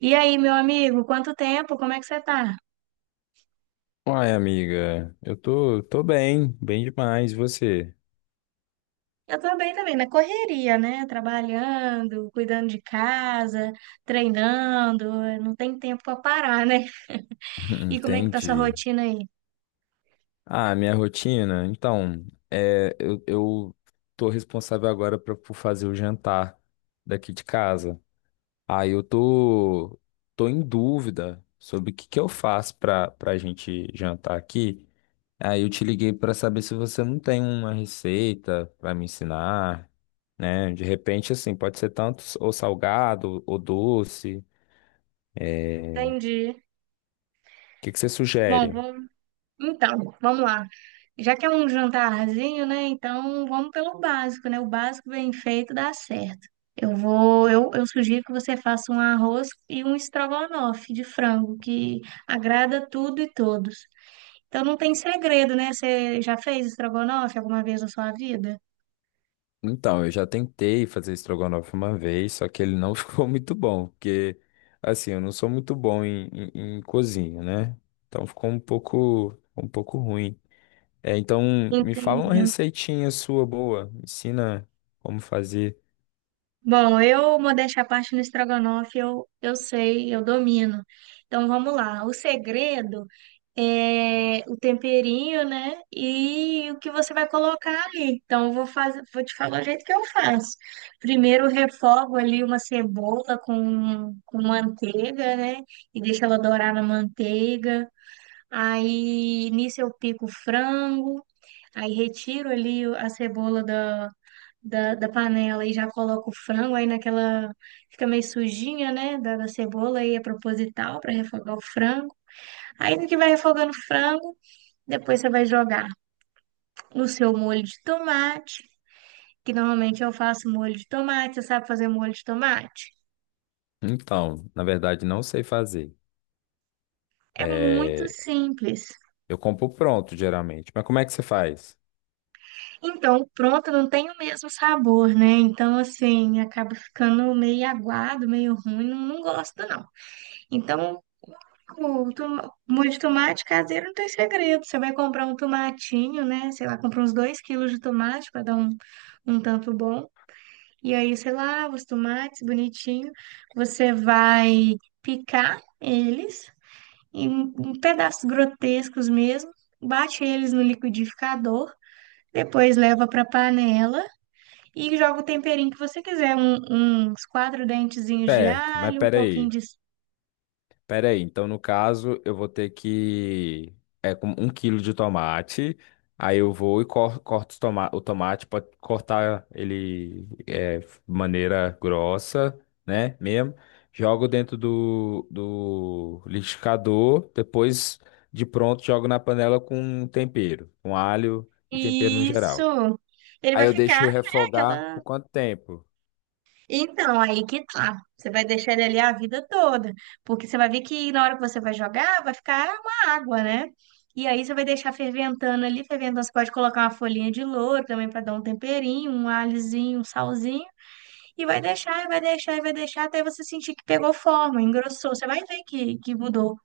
E aí, meu amigo, quanto tempo? Como é que você tá? Uai, amiga, eu tô bem demais. E você? Eu tô bem também, na correria, né? Trabalhando, cuidando de casa, treinando, não tem tempo pra parar, né? E como é que tá sua Entendi. rotina aí? Ah, minha rotina? Então, é, eu tô responsável agora por fazer o jantar daqui de casa. Aí eu tô em dúvida sobre o que que eu faço pra gente jantar aqui. Aí eu te liguei pra saber se você não tem uma receita pra me ensinar, né? De repente, assim, pode ser tanto ou salgado ou doce. Entendi. Que que você Bom, sugere? Então, vamos lá. Já que é um jantarzinho, né? Então, vamos pelo básico, né? O básico bem feito dá certo. Eu sugiro que você faça um arroz e um estrogonofe de frango, que agrada tudo e todos. Então não tem segredo, né? Você já fez estrogonofe alguma vez na sua vida? Então, eu já tentei fazer estrogonofe uma vez, só que ele não ficou muito bom, porque, assim, eu não sou muito bom em cozinha, né? Então ficou um pouco ruim. É, então, me fala uma Entendi. receitinha sua boa, me ensina como fazer. Bom, modéstia à parte, no estrogonofe eu sei, eu domino. Então vamos lá. O segredo é o temperinho, né? E o que você vai colocar ali. Então vou te falar o jeito que eu faço. Primeiro eu refogo ali uma cebola com manteiga, né? E deixo ela dourar na manteiga. Aí nisso eu pico o frango. Aí retiro ali a cebola da panela e já coloco o frango. Aí naquela. Fica meio sujinha, né? Da cebola. Aí é proposital para refogar o frango. Aí no que vai refogando o frango, depois você vai jogar no seu molho de tomate. Que normalmente eu faço molho de tomate. Você sabe fazer molho de tomate? Então, na verdade, não sei fazer. É muito É, simples. eu compro pronto, geralmente. Mas como é que você faz? Então, pronto, não tem o mesmo sabor, né? Então, assim, acaba ficando meio aguado, meio ruim. Não, não gosto, não. Então. O tom- Molho de tomate caseiro não tem segredo. Você vai comprar um tomatinho, né? Sei lá, compra uns 2 quilos de tomate para dar um tanto bom. E aí, sei lá, os tomates bonitinho. Você vai picar eles em pedaços grotescos mesmo. Bate eles no liquidificador. Depois leva para panela e joga o temperinho que você quiser. Uns 4 dentezinhos de Certo, mas alho, um pouquinho peraí. de Pera aí, então no caso eu vou ter que. É com 1 quilo de tomate. Aí eu vou e corto o tomate para cortar ele de maneira grossa, né? Mesmo. Jogo dentro do liquidificador. Depois, de pronto, jogo na panela com tempero, com alho e tempero no geral. Isso. Ele Aí vai eu ficar, deixo né, refogar por aquela. quanto tempo? Então, aí que tá. Você vai deixar ele ali a vida toda. Porque você vai ver que na hora que você vai jogar, vai ficar uma água, né? E aí você vai deixar ferventando ali. Ferventando, você pode colocar uma folhinha de louro também para dar um temperinho, um alhozinho, um salzinho. E vai deixar, e vai deixar, e vai deixar até você sentir que pegou forma, engrossou. Você vai ver que mudou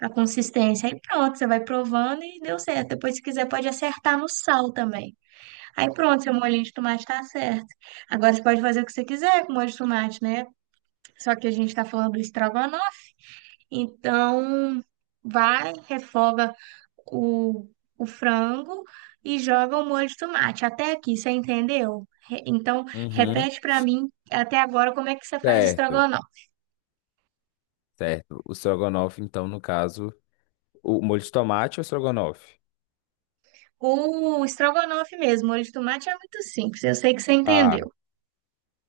a consistência. Aí pronto, você vai provando e deu certo. Depois, se quiser, pode acertar no sal também. Aí pronto, seu molhinho de tomate tá certo. Agora você pode fazer o que você quiser com molho de tomate, né? Só que a gente tá falando do estrogonofe. Então, vai, refoga o, o frango e joga o molho de tomate. Até aqui, você entendeu? Então, Uhum. repete pra mim até agora como é que você faz Certo, estrogonofe. certo. O strogonoff, então, no caso. O molho de tomate ou estrogonofe? O estrogonofe mesmo, molho de tomate é muito simples. Eu sei que você Tá, entendeu.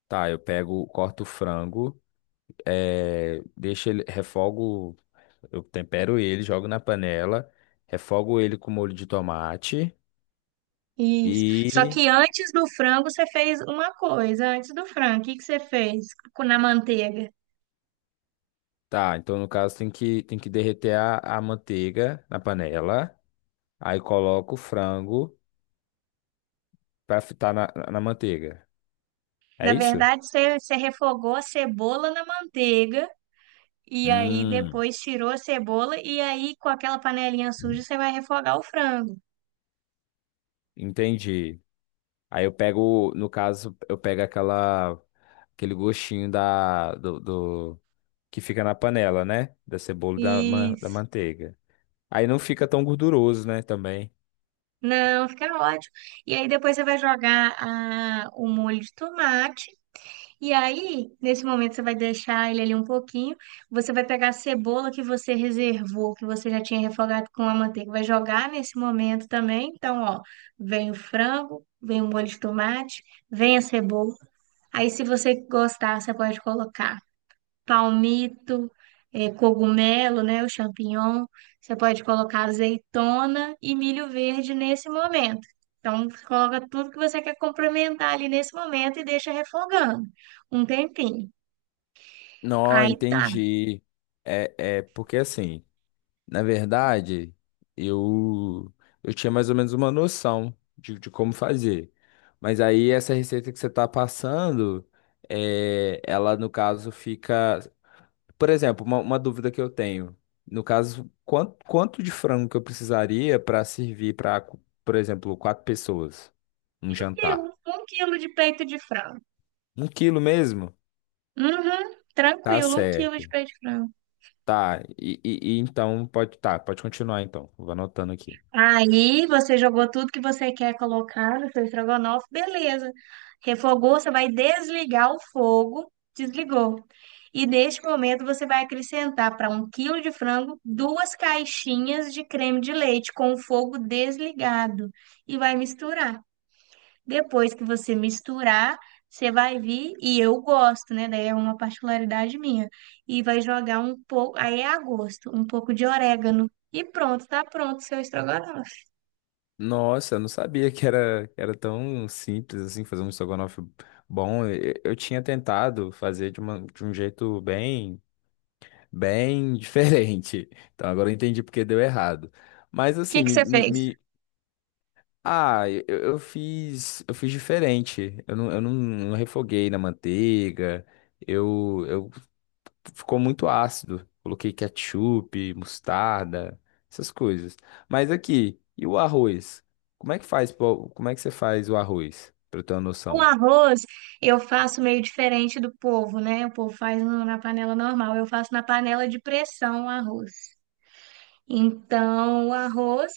tá, eu pego, corto o frango, deixo ele, refogo, eu tempero ele, jogo na panela, refogo ele com molho de tomate Isso. Só e que antes do frango você fez uma coisa. Antes do frango, o que que você fez na manteiga? tá, então no caso tem que derreter a manteiga na panela, aí coloco o frango pra fritar na manteiga. É Na isso? verdade, você refogou a cebola na manteiga e aí Hum, depois tirou a cebola e aí com aquela panelinha suja você vai refogar o frango. entendi. Aí eu pego, no caso, eu pego aquela aquele gostinho da do que fica na panela, né? Da cebola e da Isso. manteiga. Aí não fica tão gorduroso, né? Também. Não, fica ótimo. E aí depois você vai jogar o molho de tomate. E aí, nesse momento, você vai deixar ele ali um pouquinho. Você vai pegar a cebola que você reservou, que você já tinha refogado com a manteiga, vai jogar nesse momento também. Então, ó, vem o frango, vem o molho de tomate, vem a cebola. Aí, se você gostar, você pode colocar palmito, cogumelo, né, o champignon. Você pode colocar azeitona e milho verde nesse momento. Então, você coloca tudo que você quer complementar ali nesse momento e deixa refogando um tempinho. Não, Aí tá. Um entendi. É porque assim, na verdade, eu eu tinha mais ou menos uma noção de como fazer. Mas aí essa receita que você tá passando, ela no caso fica. Por exemplo, uma dúvida que eu tenho. No caso, quanto de frango que eu precisaria para servir para, por exemplo, quatro pessoas? Um quilo, jantar. um quilo de peito de frango. 1 quilo mesmo? Uhum, Tá tranquilo, 1 quilo de certo. peito de frango. Tá. E então pode. Tá, pode continuar então. Vou anotando aqui. Aí você jogou tudo que você quer colocar no seu estrogonofe, beleza. Refogou, você vai desligar o fogo, desligou. E neste momento você vai acrescentar para 1 quilo de frango 2 caixinhas de creme de leite com o fogo desligado e vai misturar. Depois que você misturar, você vai vir, e eu gosto, né? Daí é uma particularidade minha. E vai jogar um pouco, aí é a gosto, um pouco de orégano. E pronto, tá pronto o seu estrogonofe. Nossa, eu não sabia que era tão simples assim fazer um estrogonofe bom. Eu tinha tentado fazer de um jeito bem, bem diferente. Então agora eu entendi porque deu errado. Mas assim, Que me, você me, fez? me Ah, eu fiz diferente. Eu não refoguei na manteiga. Eu Ficou muito ácido. Coloquei ketchup, mostarda, essas coisas. Mas aqui, e o arroz? Como é que faz, pô? Como é que você faz o arroz? Pra eu ter uma O noção. arroz eu faço meio diferente do povo, né? O povo faz na panela normal, eu faço na panela de pressão o arroz. Então, o arroz,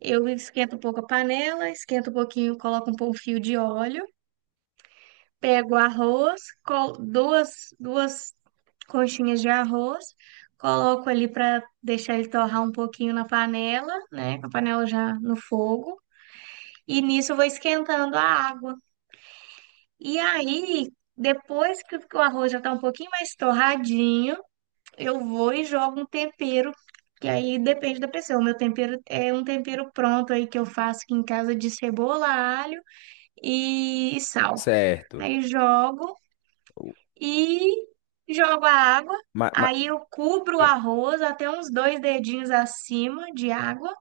eu esquento um pouco a panela, esquento um pouquinho, coloco um pouco fio de óleo, pego o arroz, duas conchinhas de arroz, coloco ali para deixar ele torrar um pouquinho na panela, né? Com a panela já no fogo. E nisso eu vou esquentando a água. E aí, depois que o arroz já tá um pouquinho mais torradinho, eu vou e jogo um tempero, que aí depende da pessoa. O meu tempero é um tempero pronto aí que eu faço aqui em casa de cebola, alho e sal. Certo. Aí jogo e jogo a água. ma- ma- Aí eu cubro o arroz até uns 2 dedinhos acima de água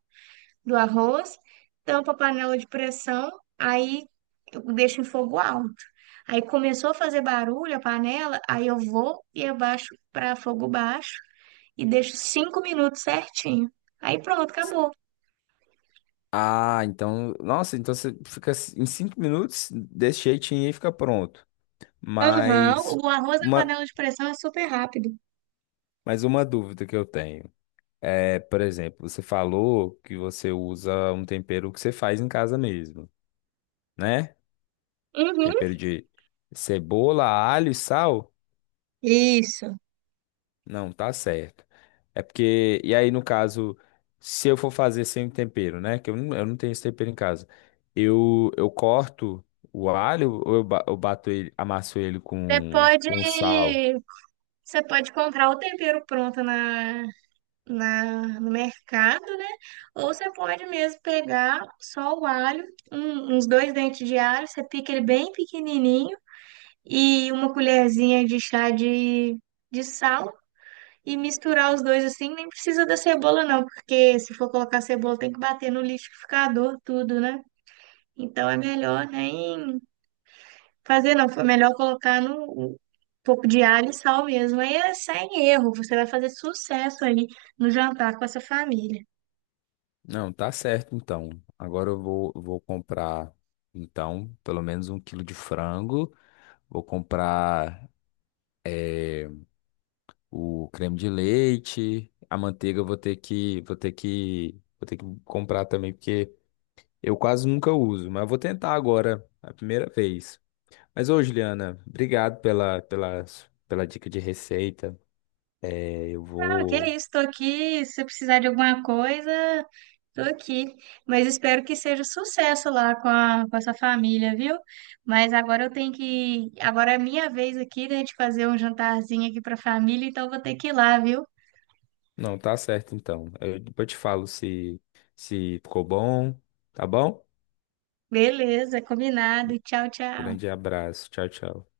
do arroz, tampa a panela de pressão, aí eu deixo em fogo alto. Aí começou a fazer barulho a panela, aí eu vou e abaixo para fogo baixo e deixo 5 minutos certinho. Aí pronto, acabou. ah, então, nossa, então você fica em 5 minutos desse jeitinho e fica pronto. Aham, Mas o arroz na uma, panela de pressão é super rápido. mas uma dúvida que eu tenho. É, por exemplo, você falou que você usa um tempero que você faz em casa mesmo, né? Uhum. Tempero de cebola, alho e sal? Isso. Não, tá certo. É porque, e aí no caso, se eu for fazer sem tempero, né? Que eu não tenho esse tempero em casa. Eu corto o alho ou eu bato ele, amasso ele Você com, pode, com sal? você pode comprar o tempero pronto no mercado, né? Ou você pode mesmo pegar só o alho, uns 2 dentes de alho, você pica ele bem pequenininho e uma colherzinha de chá de sal e misturar os dois assim. Nem precisa da cebola, não, porque se for colocar cebola tem que bater no liquidificador, tudo, né? Então é melhor nem fazer, não. Foi melhor colocar no. Um pouco de alho e sal mesmo. Aí é sem erro, você vai fazer sucesso aí no jantar com essa família. Não, tá certo então. Agora eu vou comprar, então, pelo menos 1 quilo de frango. Vou comprar o creme de leite, a manteiga eu vou ter que, vou ter que, vou ter que comprar também, porque eu quase nunca uso, mas eu vou tentar agora, a primeira vez. Mas ô, Juliana, obrigado pela dica de receita. É, eu Ok, vou. estou aqui. Se você precisar de alguma coisa, estou aqui. Mas espero que seja sucesso lá com a sua família, viu? Mas agora eu tenho que. Agora é minha vez aqui, né, de fazer um jantarzinho aqui para a família, então eu vou ter que ir lá, viu? Não, tá certo então. Eu depois eu te falo se ficou bom, tá bom? Beleza, combinado. Tchau, tchau. Grande abraço. Tchau, tchau.